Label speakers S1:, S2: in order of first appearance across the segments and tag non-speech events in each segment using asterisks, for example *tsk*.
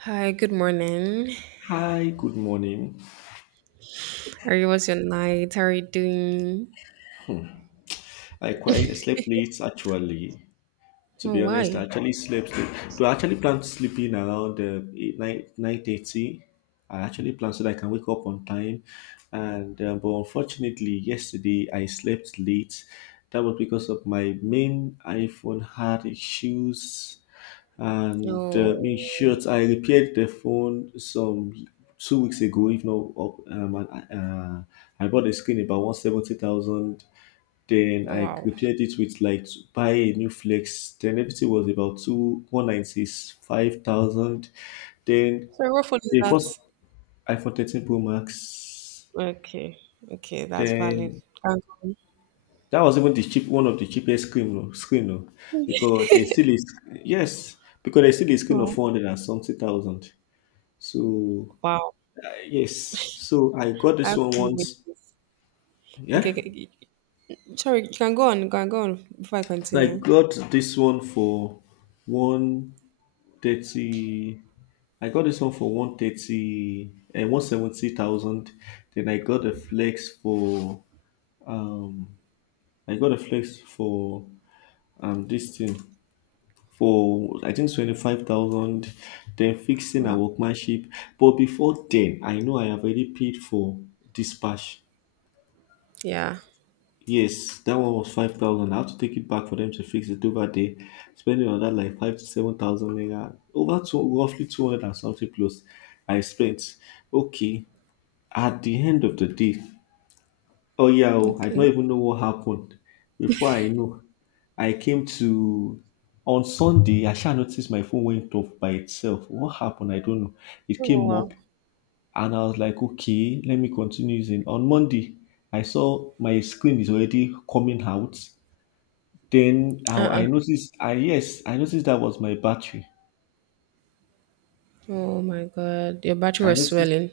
S1: Hi, good morning.
S2: Hi, good morning.
S1: How you, was your night? How are you doing?
S2: I quite slept late actually. To
S1: Oh,
S2: be honest, I
S1: why?
S2: actually slept late. Do I actually plan to sleep in around 8, nine, 9:30? I actually plan so that I can wake up on time. And but unfortunately, yesterday I slept late. That was because of my main iPhone had issues. And
S1: Oh,
S2: In short, I repaired the phone some 2 weeks ago, if not up. And, uh, I bought the screen about 170,000, then I
S1: wow.
S2: repaired it with like to buy a new flex. Then everything was about two one ninety five thousand. Then
S1: So what phone is
S2: the first
S1: that?
S2: iPhone 13 Pro Max.
S1: Okay, okay, that's valid.
S2: Then
S1: Can go on.
S2: that was even the cheap one of the cheapest screen oh, because they still is, yes, because they still is screen of
S1: Wow.
S2: 400 and something thousand. So
S1: Wow.
S2: yes, so I got
S1: I
S2: this
S1: have
S2: one
S1: fun with
S2: once.
S1: this. Okay,
S2: Yeah,
S1: okay, sorry, you can go on, you can go on before I
S2: so I
S1: continue.
S2: got this one for one. 30 I got this one for 130 and 170,000. Then I got a flex for um I got a flex for this thing for I think 25,000. Then fixing a
S1: Wow.
S2: workmanship. But before then, I know I have already paid for dispatch.
S1: Yeah.
S2: Yes, that one was 5,000. I have to take it back for them to fix it over there. Spending on that like 5 to 7,000 naira, over two, roughly 200 and something plus. I spent. Okay, at the end of the day, oh yeah, oh, I don't
S1: Okay.
S2: even know what happened. Before I know, I came to on Sunday. I shall noticed my phone went off by itself. What happened? I don't know. It
S1: Oh,
S2: came
S1: wow.
S2: up, and I was like, okay, let me continue using. On Monday, I saw my screen is already coming out, then I,
S1: Uh-uh.
S2: I noticed, I, yes, I noticed that was my battery.
S1: Oh my God, your battery
S2: I
S1: was
S2: noticed,
S1: swelling.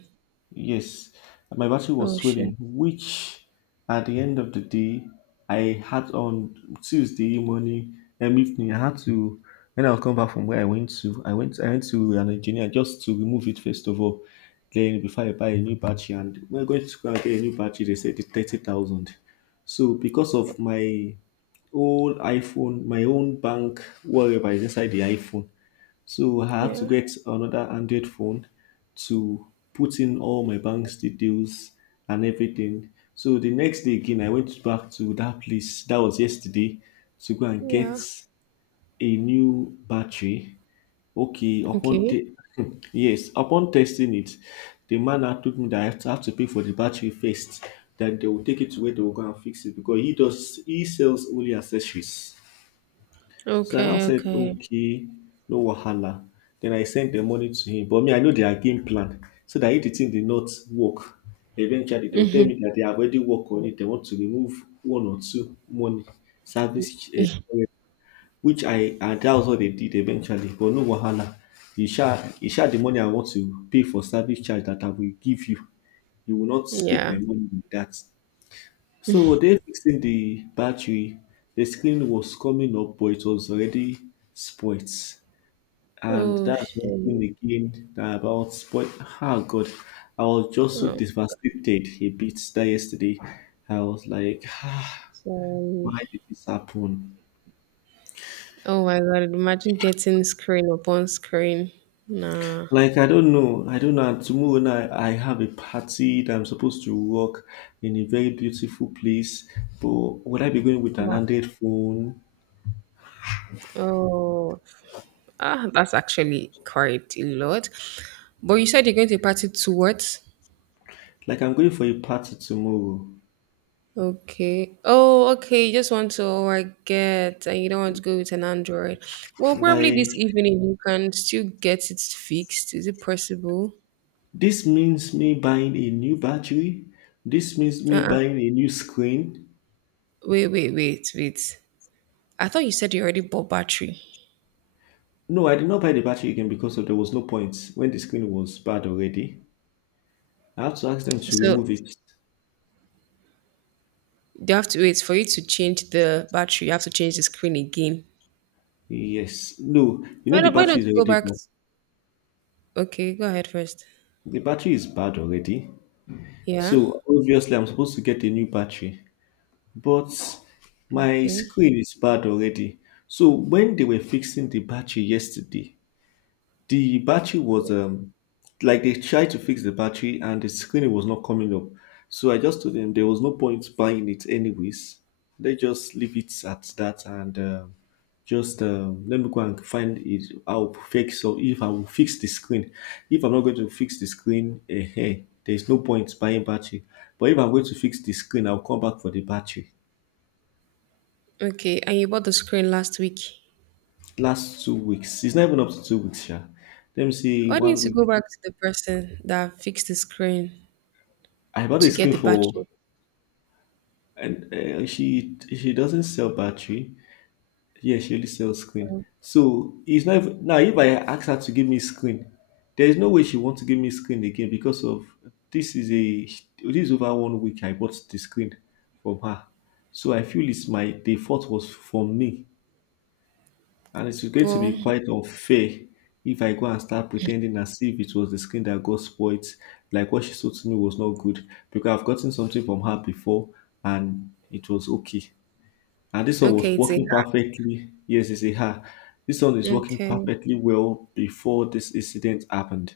S2: yes, my battery was
S1: Oh
S2: swelling,
S1: shit.
S2: which at the end of the day, I had on Tuesday morning and evening, I had to, when I was coming back from where I went to, I went to an engineer just to remove it first of all. Then before I buy a new battery, and we're going to go and get a new battery, they said it's 30,000. So because of my old iPhone, my own bank, whatever is inside the iPhone. So I had to
S1: Yeah.
S2: get another Android phone to put in all my bank's details and everything. So the next day again, I went back to that place. That was yesterday to go and get
S1: Yeah.
S2: a new battery. Okay, upon
S1: Okay.
S2: te- *laughs* yes, upon testing it, the man had told me that have to pay for the battery first. Then they will take it to where they will go and fix it because he sells only accessories. So I now
S1: Okay.
S2: said,
S1: Okay.
S2: okay, no wahala. Then I sent the money to him. But me, I know their game plan. So that if the thing did not work, eventually they'll tell me that they have already worked on it. They want to remove one or two money service, eh, which I, and that was what they did eventually. But no wahala. You share the money I want to pay for service charge that I will give you. You will not take
S1: Yeah.
S2: my money with that. So were they fixing the battery? The screen was coming up, but it was already spoilt. And
S1: Oh
S2: that's one thing
S1: shit.
S2: again that about spoil. Ah, God, I was just so
S1: Oh,
S2: devastated a bit that yesterday. I was like, ah, why
S1: sorry.
S2: did this happen?
S1: Oh my god, imagine getting screen upon screen. Nah.
S2: Like I don't know. And tomorrow night I have a party that I'm supposed to work in a very beautiful place, but would I be going with an
S1: Wow.
S2: Android phone?
S1: Oh ah, that's actually quite a lot. But you said you're going to a party to what?
S2: Like I'm going for a party tomorrow.
S1: Okay. Oh, okay. You just want to, oh, I get, and you don't want to go with an Android. Well, probably
S2: Like
S1: this evening you can still get it fixed. Is it possible?
S2: this means me buying a new battery. This means me
S1: Uh-uh.
S2: buying a new screen.
S1: Wait, wait, wait, wait. I thought you said you already bought battery.
S2: No, I did not buy the battery again because of there was no point when the screen was bad already. I had to ask them to
S1: So
S2: remove it.
S1: you have to wait for you to change the battery. You have to change the screen again.
S2: Yes. No, you
S1: Why
S2: know the
S1: don't, why
S2: battery
S1: don't
S2: is
S1: you go
S2: already
S1: back?
S2: bad.
S1: Okay, go ahead first.
S2: The battery is bad already.
S1: Yeah.
S2: So obviously I'm supposed to get a new battery. But my
S1: Okay.
S2: screen is bad already. So when they were fixing the battery yesterday, the battery was like they tried to fix the battery and the screen was not coming up. So I just told them there was no point buying it anyways. They just leave it at that and just let me go and find it. I'll fix or if I will fix the screen. If I'm not going to fix the screen, eh, there's no point buying battery. But if I'm going to fix the screen, I'll come back for the battery.
S1: Okay. And you bought the screen last week.
S2: Last 2 weeks, it's not even up to 2 weeks, yeah. Let me see,
S1: Why
S2: one
S1: didn't you go
S2: week.
S1: back to the person that fixed the screen
S2: I bought
S1: to
S2: a
S1: get
S2: screen
S1: the
S2: for
S1: battery?
S2: and she doesn't sell battery. Yeah, she only sells screen. So it's not even, now if I ask her to give me screen, there is no way she wants to give me screen again because of this is a this is over 1 week I bought the screen from her. So I feel it's my the fault was from me, and it's going to
S1: Well,
S2: be quite unfair if I go and start pretending as if it was the screen that got spoiled, like what she sold to me was not good because I've gotten something from her before and it was okay and this one was
S1: okay, it's a
S2: working
S1: hack.
S2: perfectly. Yes, they say, ha, this one is working
S1: Okay.
S2: perfectly well before this incident happened.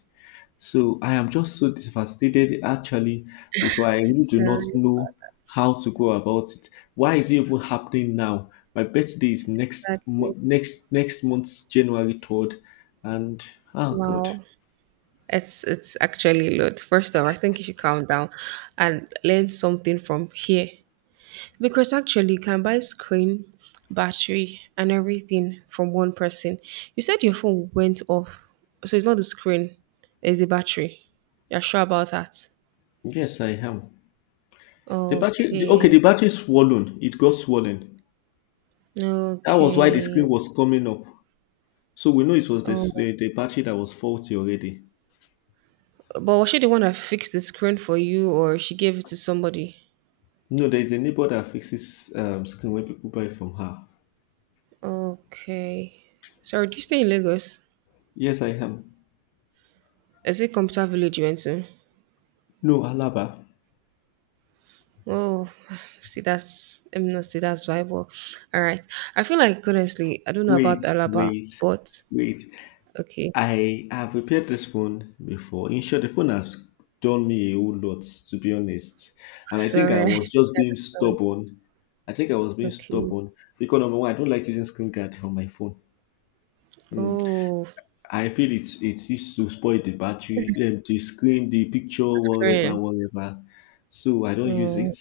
S2: So I am just so devastated actually because I really do
S1: Sorry
S2: not know
S1: about
S2: how to go about it. Why is it even happening now? My birthday is next
S1: that.
S2: mo- next next month, January 3rd, and oh god,
S1: Wow. It's actually a lot. First of all, I think you should calm down and learn something from here. Because actually, you can buy screen, battery, and everything from one person. You said your phone went off. So it's not the screen, it's the battery. You're sure about that?
S2: yes I am. Okay,
S1: Okay.
S2: the battery is swollen. It got swollen. That was why the
S1: Okay.
S2: screen was coming up. So we know it was
S1: Oh,
S2: the battery that was faulty already.
S1: but was she the one that fixed the screen for you, or she gave it to somebody?
S2: No, there is a neighbor that fixes screen when people buy from her.
S1: Okay. Sorry, do you stay in Lagos?
S2: Yes, I am.
S1: Is it Computer Village you went to?
S2: No, Alaba.
S1: Oh, *sighs* see, that's I'm not see that's why. But all right, I feel like honestly, I don't know about
S2: Wait,
S1: Alaba,
S2: wait,
S1: but
S2: wait.
S1: okay,
S2: I have repaired this phone before. In short, the phone has done me a whole lot, to be honest. And I think I
S1: sorry, *laughs* I
S2: was just being
S1: understand.
S2: stubborn. I think I was being
S1: Okay.
S2: stubborn because number one, I don't like using screen guard on my phone. Hmm.
S1: Oh,
S2: I feel it's used to spoil the battery, the screen, the picture,
S1: it's the screen.
S2: whatever, whatever. So I don't use
S1: Oh,
S2: it.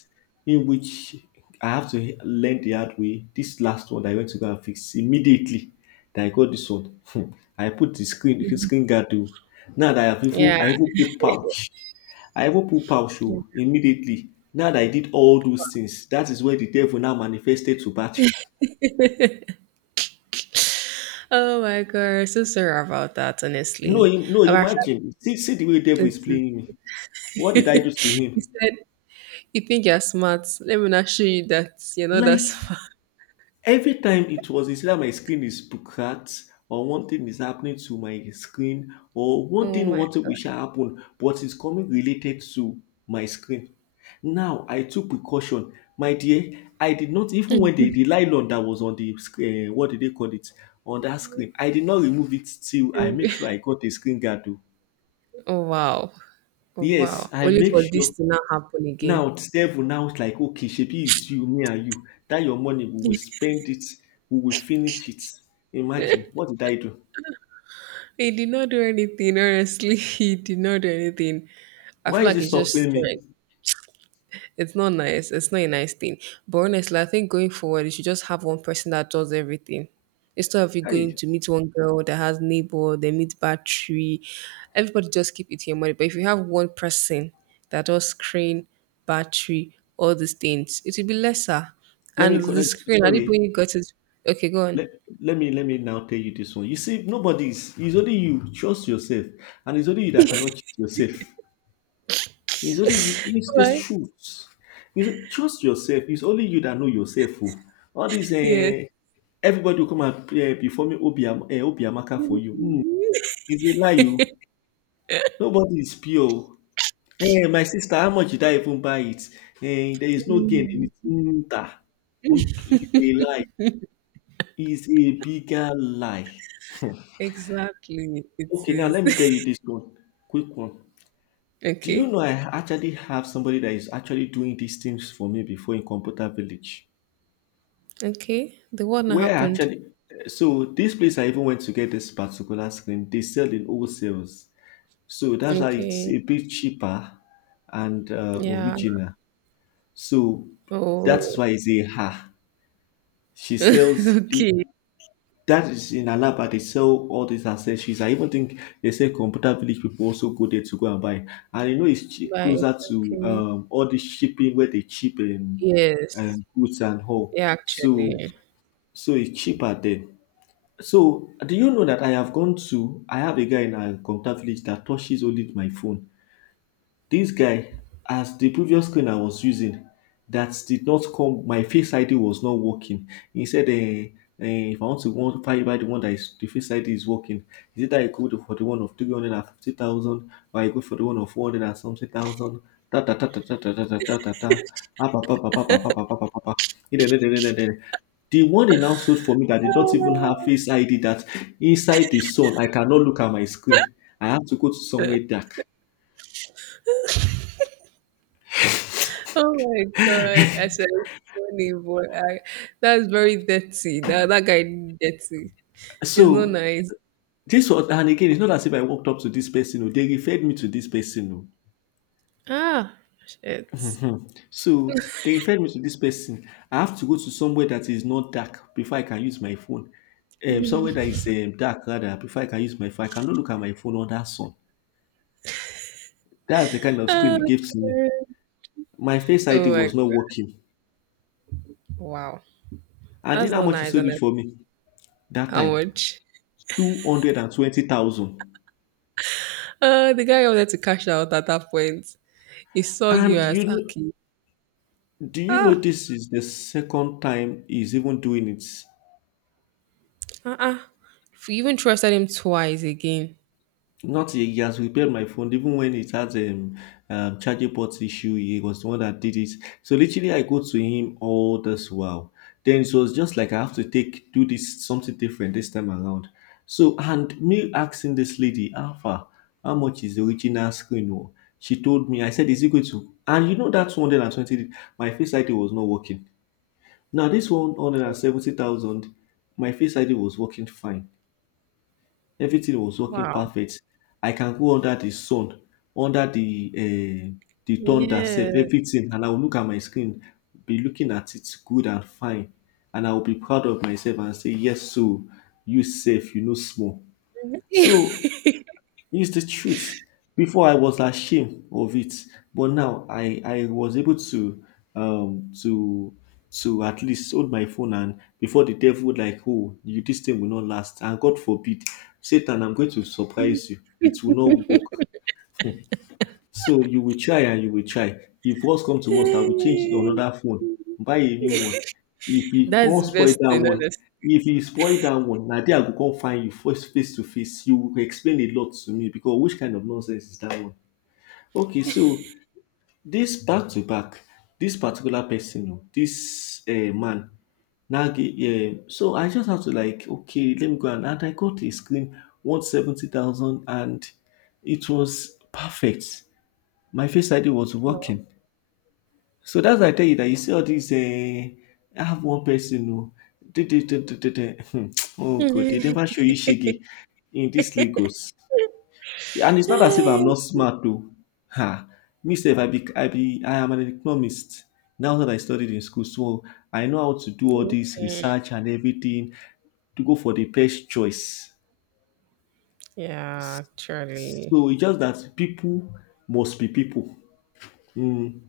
S2: In which I have to he- learn the hard way. This last one that I went to go and fix immediately. That I got this one. Hmm. I put the screen guard too. Now that
S1: yeah.
S2: I even put pouch. I even put pouch oh, immediately. Now that I did all those things, that is where the devil now manifested to battery. *laughs*
S1: Oh my God, so sorry about that.
S2: No,
S1: Honestly,
S2: im- no,
S1: I felt
S2: imagine. See, see the way devil
S1: it.
S2: is playing me.
S1: *laughs*
S2: What did I do to
S1: You
S2: him?
S1: said you think you're smart. Let me not show you that you're not that *laughs*
S2: Like
S1: smart.
S2: every time it was, it's either my screen is cracked or one thing is happening to my screen or one
S1: Oh
S2: thing
S1: my
S2: wanted which happen, but it's coming related to my screen. Now I took precaution, my dear. I did not even when the nylon that was on the screen, what did they call it, on that screen. I did not remove it till I
S1: God.
S2: make sure
S1: *laughs*
S2: I got a screen guard, oh.
S1: Oh wow. Oh, wow.
S2: Yes, I
S1: Only
S2: make
S1: for this
S2: sure.
S1: to not happen again.
S2: Now it's devil now it's like okay, shebi it's you, me and you. That your money, we will spend it, we will finish it. Imagine, what did I do?
S1: He did not do anything, honestly. *laughs* He did not do anything. I
S2: Why
S1: feel
S2: is
S1: like
S2: it
S1: it's just
S2: suffering me?
S1: strength. It's not nice. It's not a nice thing. But honestly, I think going forward, you should just have one person that does everything. Instead of you going
S2: Hey,
S1: to meet one girl that has neighbor, they meet battery, everybody just keep eating your money. But if you have one person that does screen, battery, all these things, it will be lesser.
S2: let
S1: And
S2: me call.
S1: the
S2: Let me-
S1: screen, at the
S2: Sorry,
S1: point you got it, okay, go on.
S2: let, let me now tell you this one. You see, nobody's. It's only you. Trust yourself, and it's only you that cannot cheat yourself. It's only you. It's the
S1: Right?
S2: truth. It's, trust yourself. It's only you that know yourself, oh. All these,
S1: Yes,
S2: everybody will come and perform Obiam, Obiamaka for you. Mm, it's a lie. You? Nobody is pure. Eh, my sister, how much did I even buy it? Eh, there is no gain in it. Nta. Unt- It's a lie. It's a bigger lie.
S1: exactly. It
S2: Okay, now
S1: is.
S2: let me tell
S1: *laughs*
S2: you this one. Quick one. Do you
S1: Okay.
S2: know I actually have somebody that is actually doing these things for me before in Computer Village?
S1: Okay. The one that
S2: Where I
S1: happened.
S2: actually, eh, so this place I even went to get this particular screen, they sell in wholesales. So that's why it's
S1: Okay.
S2: a bit cheaper and
S1: Yeah.
S2: original. So that's
S1: Oh.
S2: why I say, ha, she sells the,
S1: *laughs* Okay.
S2: that is in Alaba. They sell all these accessories. I even think they say Computer Village people also go there to go and buy. And you know, it's cheap,
S1: Right.
S2: closer to
S1: Okay.
S2: all the shipping where they cheap
S1: Yes.
S2: goods and all.
S1: Yeah,
S2: So,
S1: actually. *laughs*
S2: so it's cheaper there. So, do you know that I have gone to? I have a guy in a Computer Village that touches only my phone. This guy, as the previous screen I was using that did not come, my Face ID was not working. He said, if I want to buy the one that is the Face ID is working, is it that I go for the one of 350,000 or I go for the one of 400 and something thousand? Ta ta ta ta ta ta ta ta ta ta. Ah, pa, pa, pa, pa, pa, pa, pa, pa, pa, pa. Eh, eh, eh, eh, eh, eh. The one he now sold for me that did not
S1: Ah,
S2: even have Face ID, that inside the sun, I cannot look at my screen. I have to go to somewhere dark.
S1: oh my god. I said it's funny boy. That's very dirty. That guy dirty. It's not
S2: So,
S1: nice.
S2: this was, and again, it's not as if I walked up to this person. Oh, they referred me to this person. Oh.
S1: Ah shit.
S2: Mhm. So they referred me to this person. I have to go to somewhere that is not dark before I can use my phone. Somewhere that is dark rather before I can use my phone. I cannot look at my phone under sun. That's the kind
S1: *laughs*
S2: of screen
S1: Oh,
S2: it gave to me.
S1: God.
S2: My face
S1: Oh
S2: ID
S1: my
S2: was not
S1: god.
S2: working.
S1: Wow.
S2: And do you
S1: That's
S2: know how
S1: not
S2: much he
S1: nice,
S2: sold it
S1: honest.
S2: for me that
S1: How
S2: time?
S1: much?
S2: 220,000.
S1: Uh, the guy wanted to cash out at that point. He saw you
S2: And
S1: as Aki.
S2: do you know
S1: Ah,
S2: this is the second time he's even doing it?
S1: uh-uh. If you even trusted him twice again.
S2: Not he has repaired my phone even when it has a charging port issue. He was the one that did it. So literally, I go to him all this while. Then it was just like I have to take do this something different this time around. So and me asking this lady, Alpha, how much is the original screen, oh? She told me. I said, is it going to? And you know that 220, my face ID was not working. Now this 170,000, my face ID was working fine. Everything was working
S1: Wow.
S2: perfect. I can go under the sun, under the thunder sef,
S1: Yeah.
S2: everything, and I will look at my screen, be looking at it good and fine, and I will be proud of myself and say, yes, so you safe, you know small.
S1: *laughs*
S2: So it's the truth. Before I was ashamed of it, but now I was able to um to at least hold my phone. And before, the devil would like, oh, you, this thing will not last, and God forbid, Satan, I'm going to surprise you, it will not work, so you will try and you will try. If worst come to worst, I will change another phone, buy a new one, If he
S1: That's
S2: come spoil that
S1: vesting,
S2: one,
S1: honestly.
S2: if he spoil that one, na there I go come find you first face to face. You will explain a lot to me, because which kind of nonsense is that one? Okay, so this back to back, this particular person, oh, this man, Nagi, yeah. So I just have to like, okay, let me go and I got a screen, 170,000, and it was perfect, my face ID was
S1: Wow.
S2: working. So that's why I tell you that you see all these. I have one person who did it, did it, did it. Hmm. Oh God! They never show you shege in this Lagos, and it's not as if I'm not
S1: *laughs*
S2: smart though. Ha! Me sef, I am an economist. Now that I studied in school, so I know how to do all this
S1: Okay.
S2: research and everything to go for the best choice.
S1: Yeah, actually.
S2: So it's just that people must be people. Mm.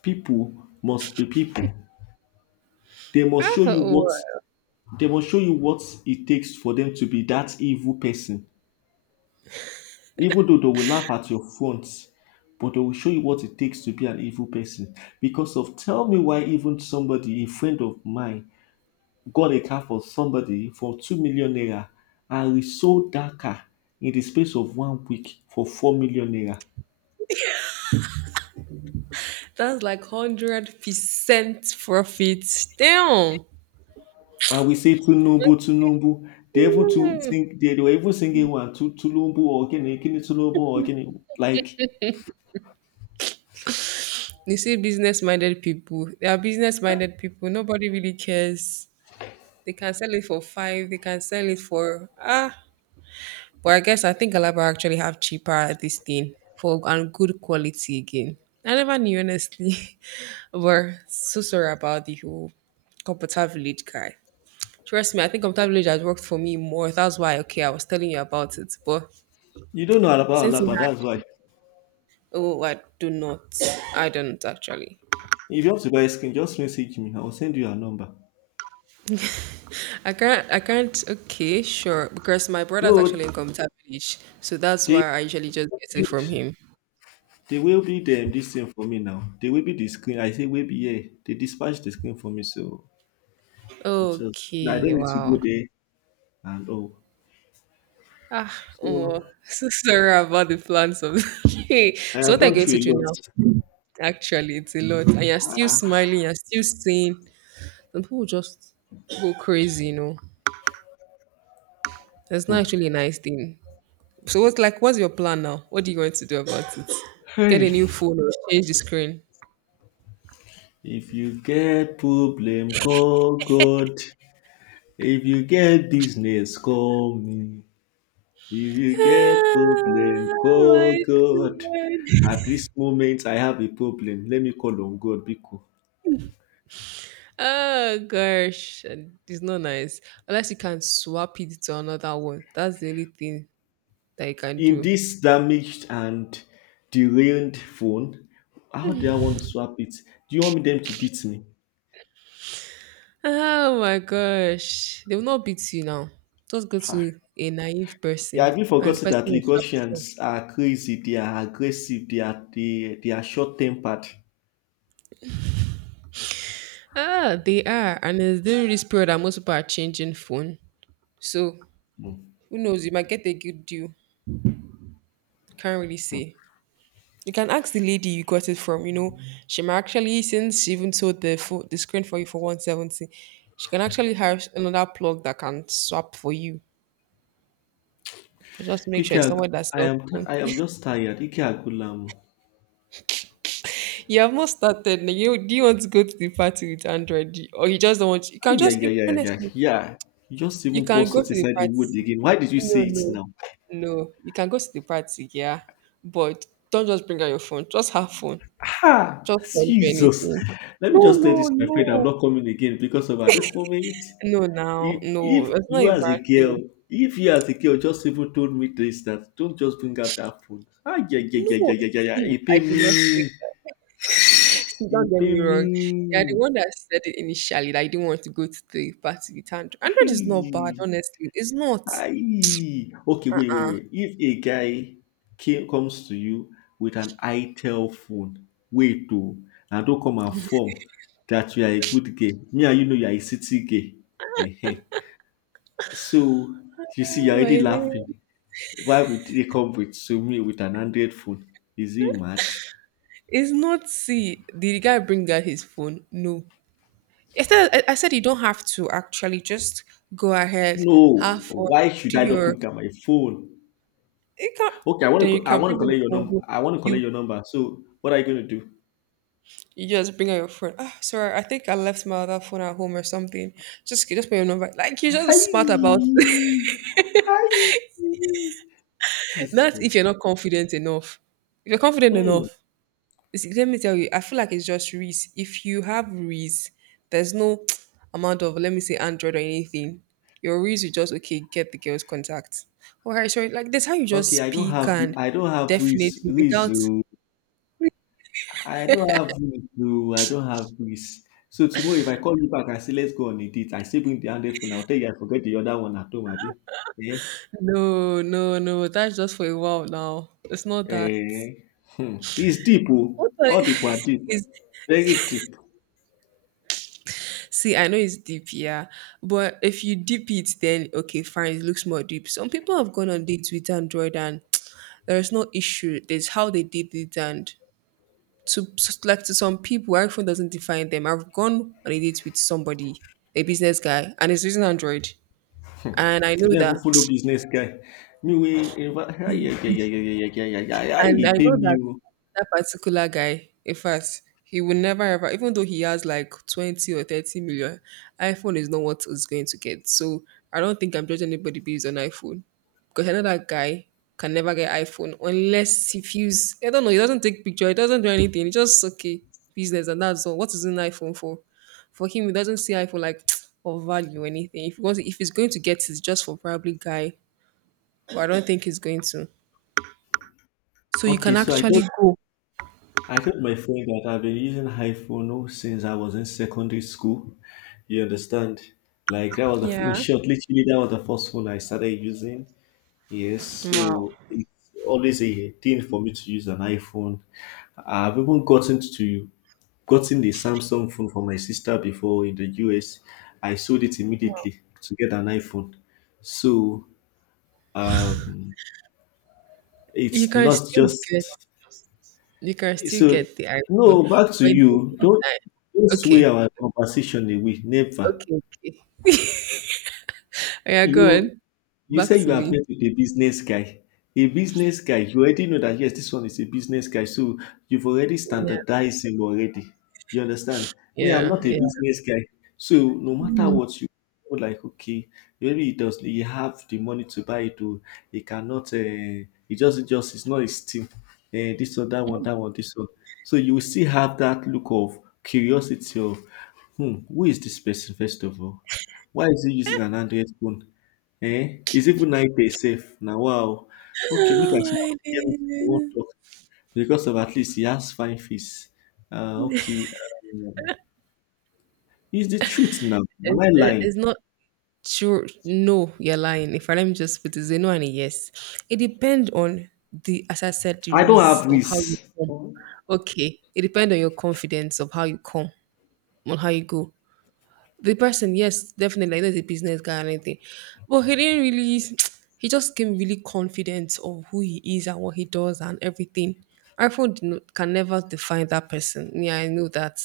S2: People must be people. They must show you
S1: Oh,
S2: what
S1: wow.
S2: they must show you what it takes for them to be that evil person. Even though they will laugh at your front, but they will show you what it takes to be an evil person. Because of tell me why, even somebody, a friend of mine, got a car for somebody for 2 million naira, and we sold that car in the space of one week for 4 million naira.
S1: That's like 100% profit. Damn.
S2: And we say Tunubu, Tunubu. They even to
S1: Hmm.
S2: sing, they were even singing one to Tulumbu or Gini, Gini Tulumbu or Gini. Like,
S1: You see, business-minded people. They are business-minded people. Nobody really cares. They can sell it for five. They can sell it for ah. But I guess I think Alaba actually have cheaper this thing for and good quality again. I never knew honestly. *laughs* But so sorry about the whole Computer Village guy. Trust me, I think Computer Village has worked for me more. That's why okay, I was telling you about it. But
S2: you don't know about
S1: since he
S2: Alaba, that's
S1: had
S2: why.
S1: oh I do not. I don't actually.
S2: If you want to buy skin, just message me. I will send you a number.
S1: I can't okay, sure. Because my brother's actually in
S2: No,
S1: Computer Village. So that's
S2: they
S1: why I usually just
S2: build,
S1: get it from him.
S2: they will be them this thing for me now. They will be the screen, I say will be, yeah. They dispatch the screen for me, so it's just I
S1: Okay,
S2: don't need to go
S1: wow.
S2: there and all.
S1: Ah, oh,
S2: So
S1: so sorry about the plans of
S2: I
S1: *laughs* So
S2: have
S1: what are you
S2: gone
S1: going
S2: through
S1: to do now?
S2: a
S1: Actually, it's a lot. And you're still smiling, you're still saying some people just go crazy, you know. That's not
S2: lot.
S1: actually a nice thing. So what's like what's your plan now? What are you going to do about it?
S2: Hmm.
S1: Get a new
S2: Hey.
S1: phone or change the screen?
S2: If you get problem, call God. If you get business, call me. If you get problem,
S1: Oh
S2: call
S1: my
S2: God.
S1: god.
S2: At this moment, I have a problem. Let me call on God Biko.
S1: Oh gosh, and it's not nice. Unless you can swap it to another one. That's the only thing that you can
S2: In
S1: do.
S2: this damaged and derailed phone, how do I want to swap it? Do you want me them to beat me?
S1: Oh my gosh. They will not beat you now. Just go
S2: Ha.
S1: to a naive
S2: Yeah,
S1: person
S2: have you
S1: and the
S2: forgotten
S1: person
S2: that
S1: will swap his phone.
S2: Lagosians are crazy? They are aggressive. They are short tempered.
S1: Ah, they are. And it's during this period that most people are changing phone. So
S2: Mm.
S1: who knows? You might get a good deal. Can't really say. You can ask the lady you got it from, you know. She might actually, since she even sold the phone, the screen for you for 170, she can actually have another plug that can swap for you. But just make sure
S2: Ike
S1: it's someone
S2: Ag-
S1: that
S2: I
S1: sells
S2: am
S1: phone.
S2: I am just tired. Ike Agula.
S1: You have not started. Like, you, do you want to go to the party with Android? Or you just don't want you can
S2: Yeah,
S1: just
S2: yeah, yeah, yeah,
S1: honestly
S2: yeah. You just
S1: you
S2: even pour
S1: can go to
S2: salt
S1: the
S2: inside the
S1: party.
S2: wood again. Why did you
S1: No,
S2: say it
S1: no,
S2: now?
S1: no. You can go to the party, yeah. But don't just bring out your phone. Just have fun.
S2: Ah,
S1: Just don't do
S2: Jesus.
S1: anything.
S2: Let me
S1: No,
S2: just tell
S1: no,
S2: this, my friend, I'm
S1: no.
S2: not coming again, because of at this moment,
S1: No now.
S2: if
S1: No. It's not
S2: you
S1: a
S2: as a
S1: bad
S2: girl,
S1: thing.
S2: if you as a girl just even told me this, that don't just bring out that phone. Ah, yeah, yeah, yeah, yeah,
S1: No,
S2: yeah, yeah, yeah.
S1: see,
S2: It
S1: I
S2: pay
S1: did not say.
S2: me.
S1: See, don't
S2: It
S1: get
S2: pay
S1: me wrong. You're the
S2: me.
S1: one that said it initially that I didn't want to go to the party with Android. Android is not bad,
S2: Aye.
S1: honestly. It's not.
S2: Aye. Okay, wait, wait,
S1: Uh,
S2: wait. If a guy comes to you with an ITEL phone, wait to and don't come and form that you are a good gay. Me and you know you are a city gay. Ehen. So you see,
S1: oh
S2: you're already
S1: my days.
S2: laughing. Why would they come with to me with an Android phone? Is he mad?
S1: It's not see. Did the guy bring out his phone? No. Instead, I said you don't have to actually just go ahead, have
S2: No.
S1: fun,
S2: Why should
S1: do
S2: I not
S1: your.
S2: bring out my phone?
S1: You can
S2: Okay,
S1: then you
S2: I
S1: can
S2: want to
S1: bring out your
S2: collect your
S1: phone.
S2: number. I want to
S1: You
S2: collect your number. So what are you going to do?
S1: you just bring out your phone. Ah, sorry, I think I left my other phone at home or something. Just put your number. Like you're just smart about
S2: Hi.
S1: it.
S2: Hi.
S1: *laughs* Not if
S2: Jesus.
S1: you're not confident enough. If you're confident
S2: Hmm.
S1: enough, see, let me tell you, I feel like it's just Reese. If you have Reese, there's no *tsk* amount of let me say Android or anything. Your Reese, you just okay, get the girl's contact. All right, sorry. Like that's how you just
S2: Okay,
S1: speak and
S2: I don't have who is
S1: definitely
S2: who is
S1: without
S2: who. I don't have who is who. I don't have who is. So tomorrow if I call you back, I say let's go on a date, I still bring the handed phone. I'll tell you I forget the other one at home, Abi. Eh?
S1: no, no, no. That's just for a while now. It's not that.
S2: Eh? Hmm. It's deep, oh.
S1: What
S2: All deep are
S1: the-
S2: deep.
S1: *laughs* is
S2: Very deep.
S1: see, I know it's deep, yeah. But if you deep it, then okay, fine, it looks more deep. Some people have gone on dates with Android and *tsk* there's no issue. There's how they did it and to like to some people, iPhone doesn't define them. I've gone on a date with somebody, a business guy, and he's using Android, and I
S2: You
S1: know
S2: don't even follow
S1: that
S2: business guy. Me we yeah yeah yeah yeah yeah yeah yeah yeah. Yeah, yeah,
S1: and
S2: he
S1: I
S2: pay
S1: know
S2: me,
S1: that
S2: oh.
S1: that particular guy, in fact, he will never ever, even though he has like 20 or 30 million, iPhone is not what he's going to get. So I don't think I'm judging anybody based on iPhone. Because I know that guy can never get iPhone unless he feels, I don't know, he doesn't take picture, he doesn't do anything. He just, okay, business and that's all. What is an iPhone for? For him, he doesn't see iPhone like *tsk* or value or anything. If he wants, if he's going to get it, it's just for probably guy. But I don't think he's going to. So you
S2: Okay,
S1: can
S2: so I
S1: actually
S2: don't
S1: go
S2: I told my friend that I've been using iPhone since I was in secondary school. You understand? Like, that was the in
S1: yeah.
S2: short, literally that was the first phone I started using. Yes,
S1: Wow.
S2: so it's always a thing for me to use an iPhone. I've even gotten the Samsung phone for my sister before in the US. I sold it immediately to get an iPhone. So uh,
S1: You
S2: it's
S1: can
S2: not
S1: still get
S2: just
S1: you can still
S2: So
S1: get the iPhone.
S2: no, back to
S1: But in the
S2: you.
S1: meantime,
S2: Don't sway
S1: okay,
S2: our conversation away. Never.
S1: okay, okay. Oh, yeah, go
S2: You
S1: on.
S2: you
S1: Back
S2: say
S1: to
S2: you
S1: me.
S2: appear to be a business guy. A business guy, you already know that yes, this one is a business guy. So you've already
S1: Yeah,
S2: standardized him already. You understand? Me, I'm
S1: yeah,
S2: not a
S1: yeah.
S2: business guy. So no matter
S1: Mm.
S2: what you feel like, okay, maybe he have the money to buy it, or he cannot he just it just it's not his thing. This one, that one, that one, this one. So you will still have that look of curiosity of, who is this person first of all? Why is he using an Android phone? Eh? It's even now pay safe. Now wow. Okay, make
S1: Oh
S2: I sha
S1: my
S2: hear wetin you wan
S1: days.
S2: talk, because of at least he has fine fees. Okay. It's the truth now. Am
S1: It's,
S2: I lying?
S1: it's not sure. No, you're lying. If I let me just put it, it's a no and a yes. It depends on the, as I said, the
S2: I don't
S1: risk
S2: have
S1: of how you
S2: this.
S1: come. Okay, it depends on your confidence of how you come, on how you go. The person, yes, definitely, I know he's a business guy and anything, but he didn't really. *tsk* He just came really confident of who he is and what he does and everything. iPhone did not, can never define that person. Yeah, I know that.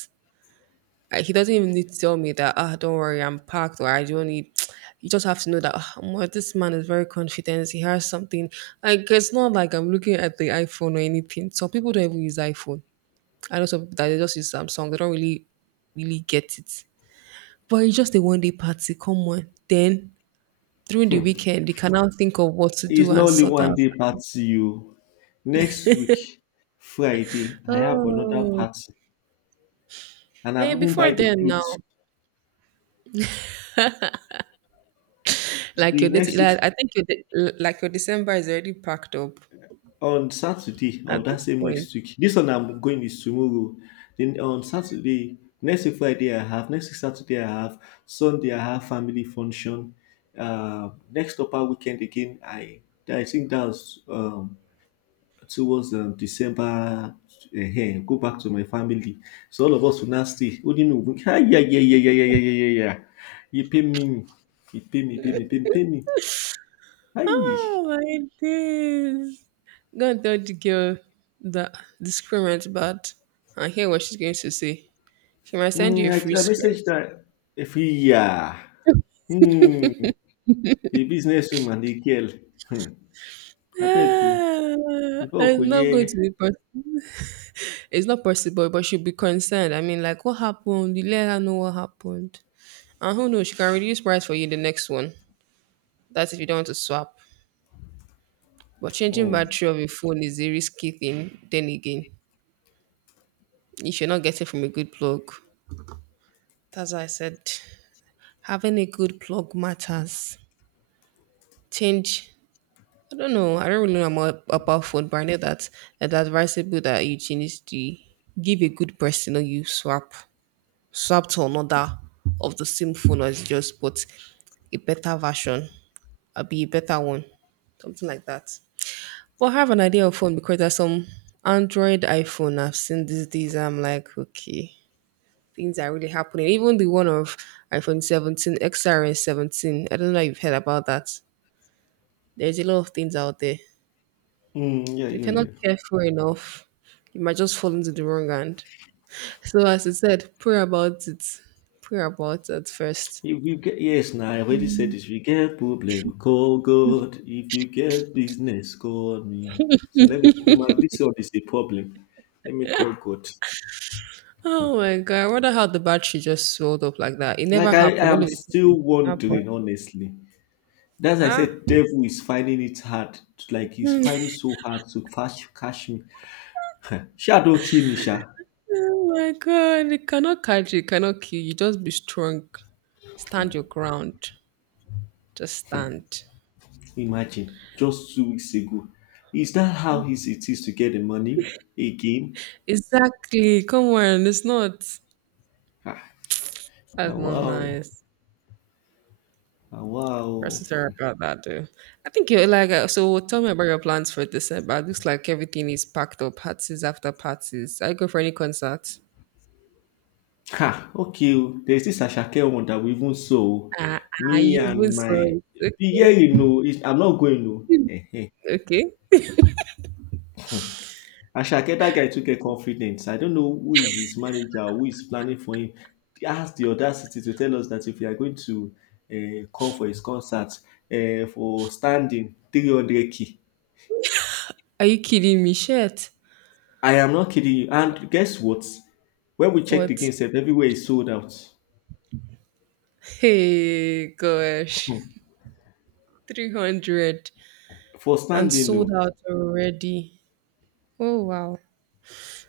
S1: Like, he doesn't even need to tell me that. Ah, don't worry, I'm packed, or I don't need. *tsk* You just have to know that "Ah, Omo, this man is very confident. He has something. Like it's not like I'm looking at the iPhone or anything. Some people don't even use iPhone. I know some people that they just use Samsung. They don't really get it. But it's just a one day party, come on. Then during the weekend, you can now think of what to
S2: It's
S1: do and
S2: not only
S1: sort
S2: one
S1: out.
S2: day party. You. Next week Friday, I have another
S1: Oh,
S2: party, and I've even
S1: before
S2: buy the
S1: then now,
S2: clothes.
S1: like your
S2: The
S1: date,
S2: next week
S1: like, I think like your December is already packed up
S2: On Saturday
S1: at
S2: of that
S1: this
S2: same
S1: point.
S2: next week, this one I'm going is tomorrow. Then on Saturday, next week Friday I have, next week Saturday I have, Sunday I have family function. Next upper weekend again, I think that's towards December. Go back to my family. So all of us will now stay. Oh, yeah, yeah, yeah, yeah, yeah, yeah, yeah, yeah, yeah. You pay me, you pay me, pay me, pay me, pay me. Hi.
S1: Oh my days! Go and tell the girl that the screen went bad. I hear what she's going to say. She might send you a
S2: I,
S1: free
S2: I
S1: screen.
S2: messaged that if he yeah. um A businesswoman, the girl. Hmm. Abeg you? Before we go
S1: I'm not going
S2: hear.
S1: to be. It's not possible, but she'll be concerned. I mean, like, what happened? You let her know what happened. And who knows, she can reduce price for you the next one. That's if you don't want to swap. But changing
S2: Hmm.
S1: battery of a phone is a risky thing, then again. If you're not getting from a good plug. That's why I said having a good plug matters. Change I don't really know more about phone, but I know that it's advisable that you change the give a good person or you swap, swapped to another of the same phone, or it's just but a better version. I'll be a better one, something like that. But I have an idea of phone because there's some Android iPhone I've seen these days. I'm like, okay, things are really happening. Even the one of iPhone 17 XRS 17, I don't know if you've heard about that. There's a lot of things out there.
S2: Hmm, yeah,
S1: So if
S2: yeah,
S1: you're not
S2: yeah.
S1: careful enough, you might just fall into the wrong hand. So as I said, pray about it, pray about it first.
S2: If you get yes now, I already said this: if you get problem, call God; if you get business, call me. So let me kukuma, this one is a problem, let me call God. Hmm,
S1: Oh my god! I wonder how the battery just swelled up like that. It never
S2: Like I
S1: happened. All
S2: am
S1: of a
S2: still
S1: sudden, it happened.
S2: wondering, honestly. That's why I
S1: Ah.
S2: said devil is finding it hard, like he's finding so hard to cash me. *laughs* Sha don kill me sha.
S1: Oh my god! It cannot catch you. It cannot kill you. Just be strong. Stand your ground. Just stand.
S2: Imagine, just 2 weeks ago. Is that how easy it is to get the money again?
S1: Exactly. Come on. It's not.
S2: Ah, ah,
S1: That's not
S2: wow.
S1: nice.
S2: Ah,
S1: We're
S2: wow.
S1: so sorry about that, though. I think you're like Tell me about your plans for December. It looks like everything is packed up. Parties after parties. Are you going for any concerts?
S2: Ha, okay. Oh, There's this Ashake one that we even saw.
S1: Ah, ah,
S2: Me
S1: you even
S2: and
S1: saw
S2: my.
S1: it. Okay.
S2: Yeah, it's, I'm not going to. Eh.
S1: Okay.
S2: Ashake, that guy took a confidence. I don't know who is his manager, who is planning for him. He has the audacity to tell us that if we are going to come for his concert, for standing, 300k.
S1: Are you kidding me? Shit.
S2: I am not kidding you. And guess what? When we checked
S1: What?
S2: again, sef, everywhere is sold out
S1: Hey, gosh. 300
S2: for
S1: and
S2: standing.
S1: sold
S2: No,
S1: out already. Oh, wow.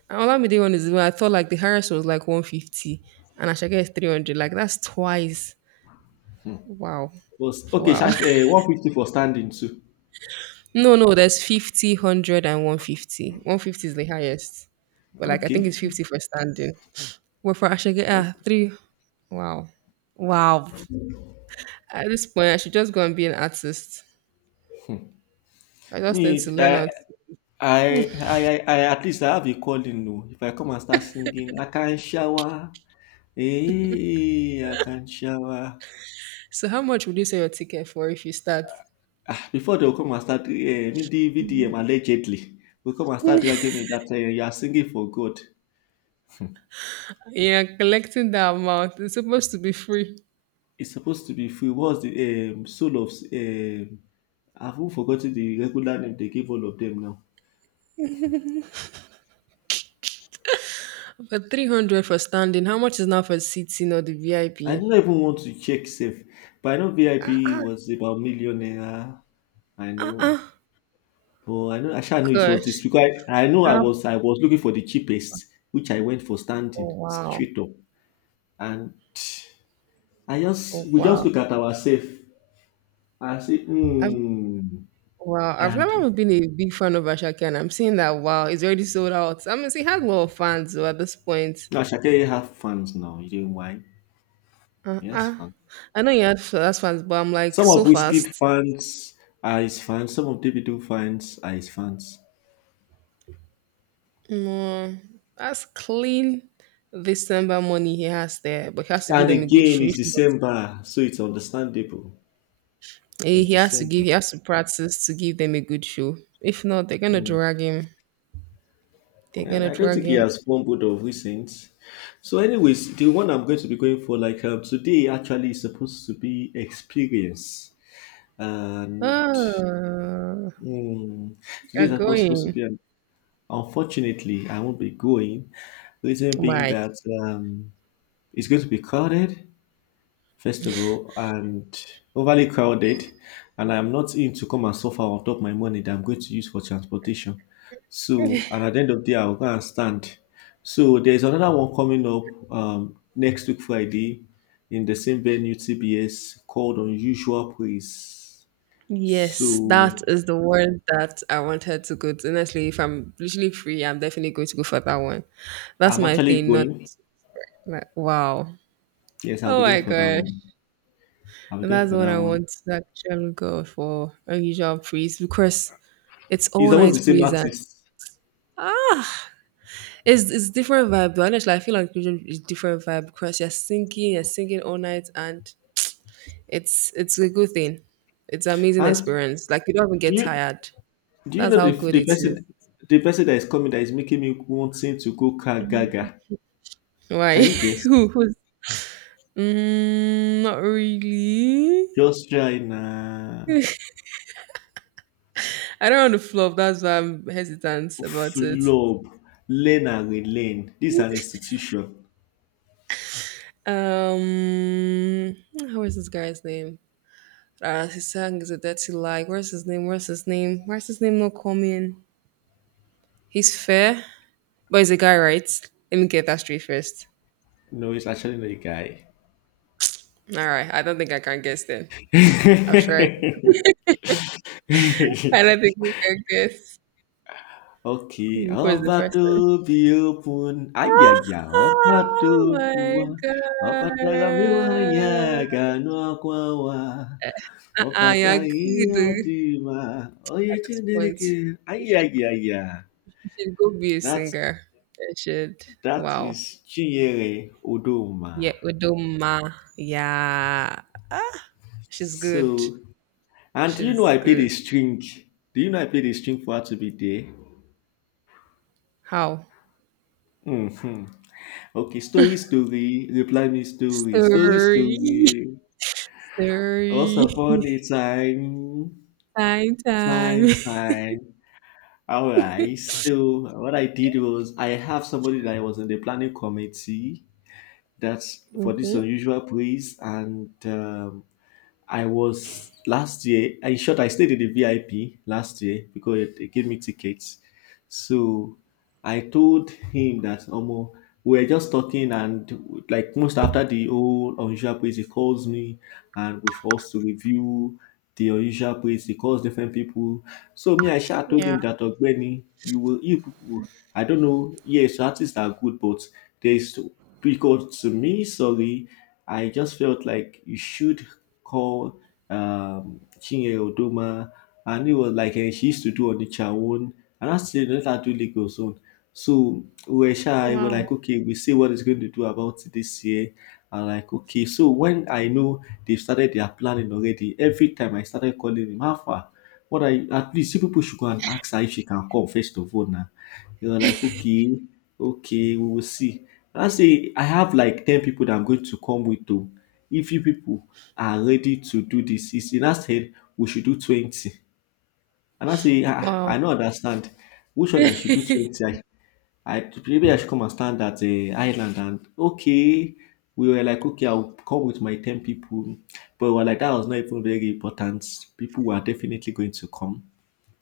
S1: And Olamide one is, I thought like the Harris was like 150 and Ashake is 300. Like that's twice. Wow.
S2: was okay.
S1: Wow.
S2: 150 for standing too.
S1: *laughs* No, no, there's 50, 150. 150 is the highest. But like, I think it's
S2: Okay.
S1: 50 for standing. Well, for Ashake, ah, three. Wow. Wow. At this point, I should just go and be an artist. I just
S2: Me,
S1: need to learn how.
S2: at least I have a calling. No, if I come and start singing, I can shower. Hey, I can shower.
S1: So how much would you sell your ticket for if you start?
S2: Ah, before they will come and start, me, the allegedly, will come and start dragging
S1: *laughs*
S2: me that you are singing for God.
S1: Yeah, collecting that amount. It's supposed to be free.
S2: It's supposed to be free. What's the soul of I've even forgotten the regular name they gave all of them now.
S1: But 300 for standing. How much is now for seating or the
S2: I did
S1: VIP?
S2: not even want to check safe, but I know
S1: Ah,
S2: VIP
S1: ah,
S2: was about millionaire. I
S1: ah,
S2: know,
S1: ah.
S2: but I know, I sure know it was this
S1: Gosh.
S2: because I know I
S1: Ah,
S2: was I was looking for the cheapest, which I went for
S1: oh,
S2: standing
S1: wow.
S2: straight up, and I
S1: Oh,
S2: just we just
S1: wow.
S2: look at our safe. I say,
S1: I've,
S2: hmm.
S1: wow. I've
S2: And
S1: never been a big fan of Ashake, and I'm seeing that, wow, it's already sold out. I mean, she had a lot of fans though, at this point.
S2: now Shakira have fans now. You know why?
S1: Ah,
S2: Yes,
S1: ah.
S2: fans.
S1: I know that's fans, but I'm like,
S2: Some
S1: so
S2: of Whiskey
S1: fast.
S2: fans are his fans. Some of Davido fans are his fans.
S1: Mm, that's clean. December money he has there, but he has to give
S2: And
S1: them a good
S2: again,
S1: show.
S2: it's
S1: If not,
S2: December, so it's understandable.
S1: eh,
S2: It's December.
S1: he has to practice to give them a good show. If not, they're gonna drag him. They're
S2: And
S1: gonna
S2: I don't
S1: drag
S2: think he
S1: him.
S2: has fumbled of recent. So, anyways, the one I'm going to be going for, like, today, actually, is supposed to be experience. And
S1: Oh,
S2: mm, today
S1: you're
S2: is supposed to
S1: going.
S2: be. Unfortunately, I won't be going. Reason being
S1: Why?
S2: that um, it's going to be crowded. Festival and overly crowded, and I'm not in to come and suffer on top my money that I'm going to use for transportation. So, and at the end of the day, I'll go and stand. So there's another one coming up next week Friday, in the same venue TBS, called Unusual Praise.
S1: Yes,
S2: So
S1: that is the word that I wanted to go to. Honestly, if I'm literally free, I'm definitely going to go for that one. That's
S2: I'm
S1: my
S2: actually
S1: thing. Not
S2: going.
S1: like wow.
S2: Yes, I'll
S1: Oh
S2: be
S1: my
S2: going for that
S1: gosh.
S2: one. I'll be
S1: And
S2: going
S1: that's
S2: for
S1: what
S2: that
S1: I
S2: one.
S1: want to actually go for a usual breeze because it's
S2: It's
S1: all
S2: almost
S1: night
S2: the same
S1: breeze and
S2: artist.
S1: it's different vibe. But honestly, I feel like usual is different vibe because you're singing all night, and it's a good thing. It's an amazing
S2: And
S1: experience. Like you don't even
S2: do
S1: get
S2: you
S1: tired.
S2: do you
S1: That's
S2: know
S1: how good it is.
S2: the person that is coming, that is making me wanting to go car gaga?
S1: Why?
S2: Can you
S1: *laughs*
S2: guess?
S1: Who? Who's? Mm, not really.
S2: Just try na.
S1: *laughs* I don't want to flop. That's why I'm hesitant about it.
S2: Flub, learn and relearn. This is an institution.
S1: Um, how is this guy's name? His song is a dirty lie. Where's his name? Where's his name? Where's his name not coming? He's fair, but he's a guy, right? Let me get that straight first.
S2: No, it's actually not a guy.
S1: All right, I don't think I can guess then. I've tried. I don't think we can guess
S2: *laughs* Okay,
S1: who is the
S2: about
S1: person.
S2: to be open. Ayaya, about to
S1: Oh
S2: be
S1: my
S2: open. About to be
S1: god! Uh-uh,
S2: ọkata
S1: you're
S2: ihe ọ
S1: good
S2: dị ma onye
S1: at this point.
S2: Chineke
S1: You should,
S2: ayaya,
S1: you should go be a
S2: that
S1: singer. You should.
S2: that
S1: Wow.
S2: is Chinyere Odoma.
S1: Yeah, Udoma. Yeah. Ah, she's good.
S2: So, and
S1: She's good.
S2: do you know I played a string for her to be there?
S1: How?
S2: Hmm. Okay, story story, reply me, story story
S1: Story.
S2: story,
S1: *laughs*
S2: once
S1: Story.
S2: upon a
S1: *laughs*
S2: time,
S1: Time, time.
S2: time
S1: *laughs*
S2: time. All right, so what I did was, I have somebody that was in the planning committee, that's for this
S1: Hmm.
S2: unusual praise, and I was last year. In short, I stayed in the VIP last year because they gave me tickets. So I told him that Omo, we were just talking, and like, most after the old unusual place, he calls me, and we forced to review the unusual place. He calls different people. So me, I sha told
S1: Yeah.
S2: him that Ogbeni, you, will you people. I don't know. Yes, artists are good, but there is, because to me, sorry, I just felt like you should called Chinye Odoma, and it was like, eh, she used to do on the own, and I said, let her do Lagos own. So we were shy, we're
S1: Wow.
S2: like, okay, we see what it's going to do about it this year. I'm like, okay, so when I know they've started their planning already, every time I started calling him, how far? What, I at least, you people should go and ask her if she can come first of all now. They were like, okay, okay, we will see. And I say, I have like 10 people that I'm going to come with to, if you people are ready to do this. He now said we should do 20. And I say, ah,
S1: Wow.
S2: I don't understand. Which one I should do
S1: *laughs*
S2: 20? I maybe, I should come and stand at the island and okay. We were like, okay, I'll come with my 10 people. But we were like, that was not even very important. People were definitely going to come.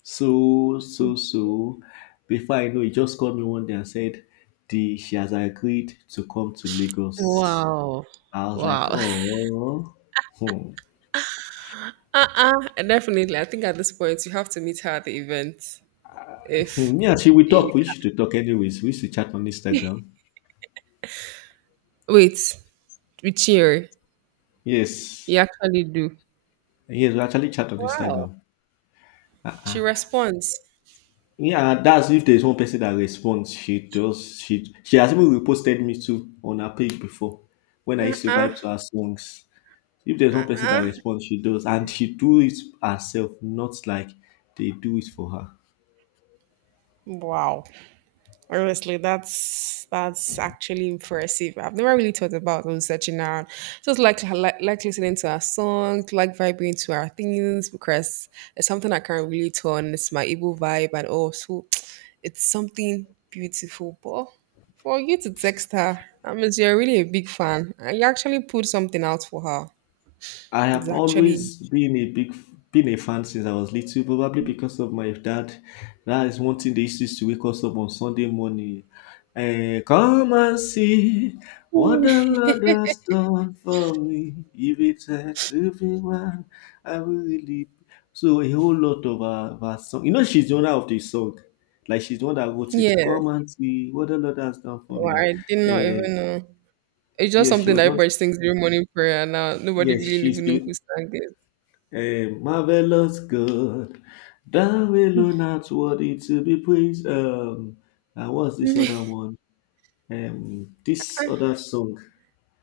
S2: So before I know, he just called me one day and said, she has agreed to come to Lagos.
S1: Wow.
S2: I was like,
S1: Wow. *laughs*
S2: oh, hmm.
S1: Uh-uh. Definitely. I think at this point you have to meet her at the event. If
S2: Hmm, yeah, see, we
S1: you
S2: talk. We used to talk anyways. We used to chat on Instagram.
S1: wait, we cheer.
S2: Yes.
S1: You actually do.
S2: Yes, we actually chat on
S1: Wow.
S2: Instagram.
S1: She
S2: Ah.
S1: responds.
S2: Yeah, and that's, if there's one person that responds, she does. She has even reposted me too on her page before, when I used to vibe to her songs. If there's one person that responds, she does. And she do it herself, not like they do it for her.
S1: Wow. Honestly, that's actually impressive. I've never really thought about researching out. Just like, like listening to our song, like vibing to our things because it's something I can relate on. It's my Igbo vibe and also *tsk* it's something beautiful. But for you to text her, I mean you're really a big fan. And you actually put something out for her.
S2: I
S1: It's
S2: have
S1: actually
S2: always been a fan since I was little, probably because of my dad. That is one thing they used to wake us up on Sunday morning. Eh, come and see what the Lord has done for me. If it had to be one, I will really. So a whole lot of our song. She's the owner of the song. Like, she's the one that wrote it.
S1: yes.
S2: Come and see what the Lord has done for
S1: Well,
S2: me.
S1: I did not
S2: Eh,
S1: even know. It's just
S2: yes, she
S1: something
S2: was
S1: that
S2: not.
S1: everybody sings during morning prayer. Now nobody
S2: Yes,
S1: really
S2: she's
S1: even know
S2: the
S1: who sang
S2: Hey, marvelous God, thou alone art worthy to be praised. And what's this
S1: it.
S2: other
S1: *laughs*
S2: one? This
S1: Ah,
S2: other song.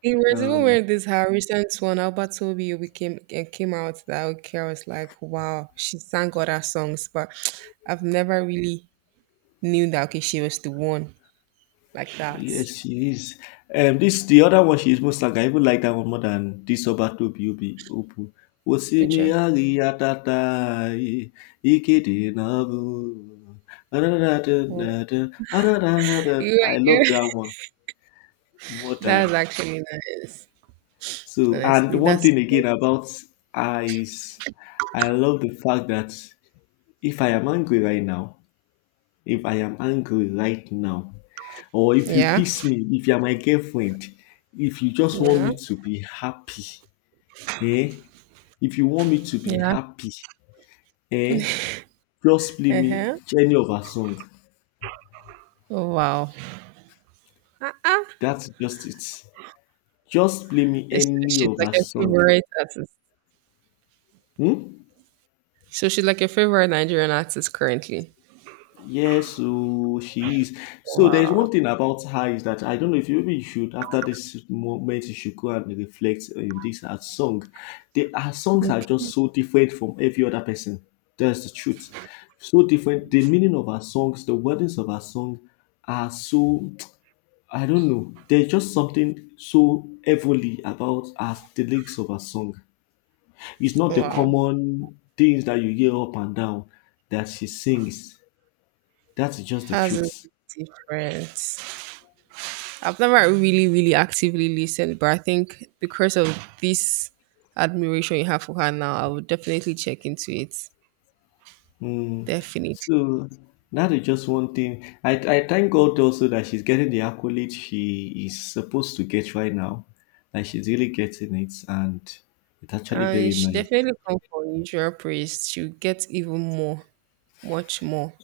S1: it was even
S2: Um,
S1: when this her recent one, Albert Tobio became it came out that okay, I was like, wow, she sang other songs, but *tsk* I've never really knew that okay, she was the one like that.
S2: yes, she is. This the other one. She is most, like, I even like that one more than this Obato Biobi Opu.
S1: Which
S2: Osimi
S1: one?
S2: ari atatai ikede nabu.
S1: Wow. You,
S2: I love
S1: you.
S2: that one more
S1: *laughs* That's
S2: than.
S1: actually nice.
S2: So, and
S1: Honestly,
S2: one
S1: that's
S2: thing again about I, is I love the fact that if I am angry right now, if I am angry right now, or if you
S1: yeah,
S2: piss me, if you are my girlfriend, if you just want
S1: yeah,
S2: me to be happy, eh? If you want me to be
S1: yeah.
S2: happy, eh? Just play me
S1: Uh-huh.
S2: any of our song.
S1: Oh, wow. Uh-uh.
S2: That's just it. Just play me
S1: She-
S2: any
S1: She's
S2: of
S1: like
S2: our
S1: a
S2: song.
S1: favorite artist.
S2: Hmm?
S1: So she's like a favorite Nigerian artist currently.
S2: Yes, so she is. So there is one
S1: Wow.
S2: thing about her, is that I don't know, if you, maybe you should, after this moment, you should go and reflect in this her song. Her songs are just
S1: Okay.
S2: so different from every other person. That's the truth. So different. The meaning of her songs, the wordings of her song are so, *tsk* I don't know. There's just something so heavily about her, the lyrics of her song. It's not the
S1: Wow.
S2: common things that you hear up and down that she sings. That's just the
S1: Has a
S2: truth.
S1: difference. I've never really actively listened, but I think because of this admiration you have for her now, I would definitely check into it.
S2: Mm.
S1: Definitely.
S2: So that is just one thing. I thank God also that she's getting the accolade she is supposed to get right now. Like, she's really getting it, and it's actually
S1: And
S2: very
S1: she
S2: nice.
S1: definitely come for usual praise. She'll get even more, much more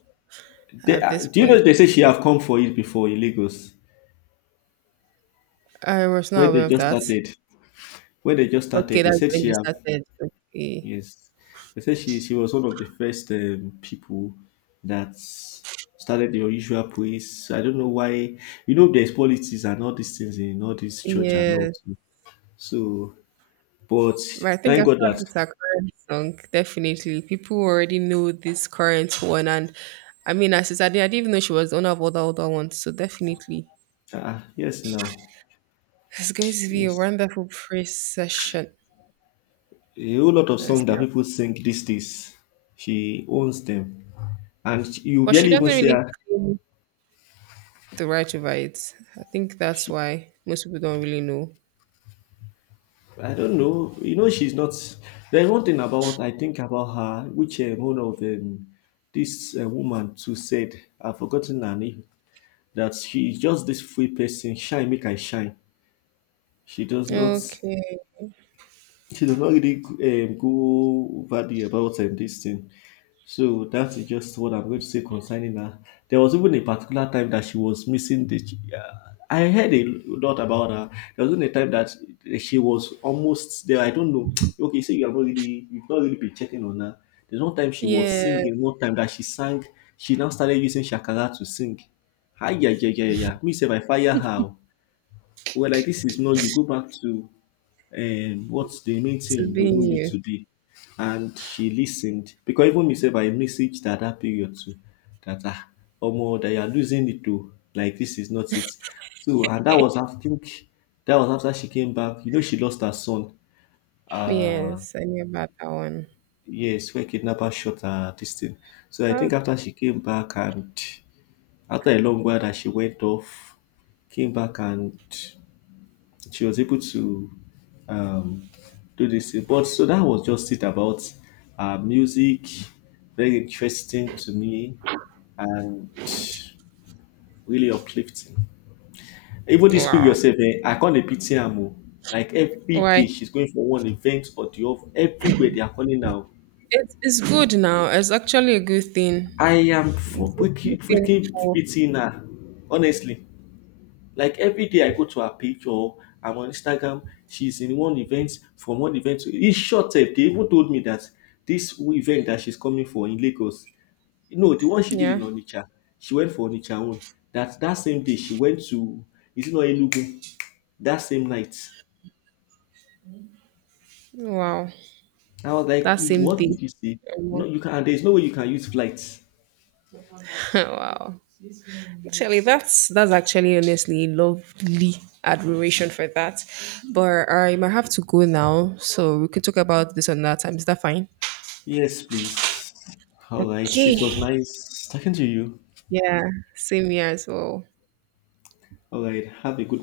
S2: They,
S1: at this
S2: do you
S1: point.
S2: know they say she
S1: Yes.
S2: have come for it before in Lagos
S1: I was not
S2: when they
S1: aware of
S2: just
S1: that.
S2: started? When they just
S1: Okay,
S2: started, they
S1: that's
S2: said
S1: when
S2: she
S1: they
S2: have,
S1: started. Okay.
S2: yes. They said she was one of the first people that started the unusual praise. I don't know why. There's politics and all these things in all these church and all.
S1: Yes.
S2: So, but
S1: But I think
S2: thank God
S1: after
S2: that,
S1: this our current song, definitely people already know this current one and I mean, as I said, I didn't even know she was the owner of all the other ones. So definitely,
S2: ah, yes now,
S1: it's going to be a
S2: yes,
S1: wonderful prayer session.
S2: a whole lot of songs
S1: Honestly,
S2: that people sing these days, she owns them, and you
S1: but she
S2: barely even
S1: doesn't
S2: see
S1: really
S2: her.
S1: claim the right over it. I think that's
S2: She,
S1: why most people don't really know.
S2: I don't know. You know she's not. There's one thing about, I think, about her, which one of this woman too said. I've forgotten her name. That she's just this free person. Shine, make I shine. She does not.
S1: Okay,
S2: She does not really go over the, about this thing. So that's just what I'm going to say concerning her. There was even a particular time that she was missing the. Uh, I heard a lot about her. There was even a time that she was almost there. I don't know. *tsk* Okay, so you've not really been checking on her. There's one time she was
S1: yeah,
S2: singing. One time that she sang, she now started using shakara to sing. Hi, yeah, yeah, yeah, yeah. Me say, I fire her. Oh, well, like, this is no. You go back to what's the main thing,
S1: to
S2: you
S1: be
S2: will know you
S1: you.
S2: to be. And she listened, because even me sef, I messaged her that period too, that ah, omo, that you are losing it too, like this is not it. So, and that was, I think, that was after she came back. You know she lost her son, uh,
S1: Yes, I knew about that one.
S2: yes, where kidnapper shot her this thing. So I
S1: Ah,
S2: think after she came back and, after a long while that she went off, came back, and she was able to um, do this thing. But so that was just it about music. Very interesting to me, and really uplifting. Even this period
S1: wow.
S2: yourself, eh, I call the pity Amo. Like every
S1: Why?
S2: day, she's going for one event or the other. Everywhere they are calling now.
S1: It's good now. It's actually a good thing.
S2: I am for
S1: It's a good
S2: freaking
S1: thing
S2: freaking
S1: for,
S2: pitying her, honestly. Like every day, I go to her page or I'm on Instagram, she's in one event from one event to, it's short. Eh, they even told me that this event that she's coming for in Lagos, no, the one she did in
S1: yeah.
S2: Onitsha, she went for Onitsha one. That same day she went to, is it not Enugu? That same night.
S1: Wow.
S2: I was like,
S1: That
S2: "Eh,
S1: same
S2: what
S1: day.
S2: did you say?" No,
S1: Um,
S2: you can. And there's no way you can use flights.
S1: *laughs* wow. Actually, that's actually honestly lovely admiration for that. But I might have to go now, so we can talk about this another time. Is that fine?
S2: Yes, please. All right.
S1: Okay.
S2: It was nice talking to you.
S1: Yeah, same here as well.
S2: All right. Have a good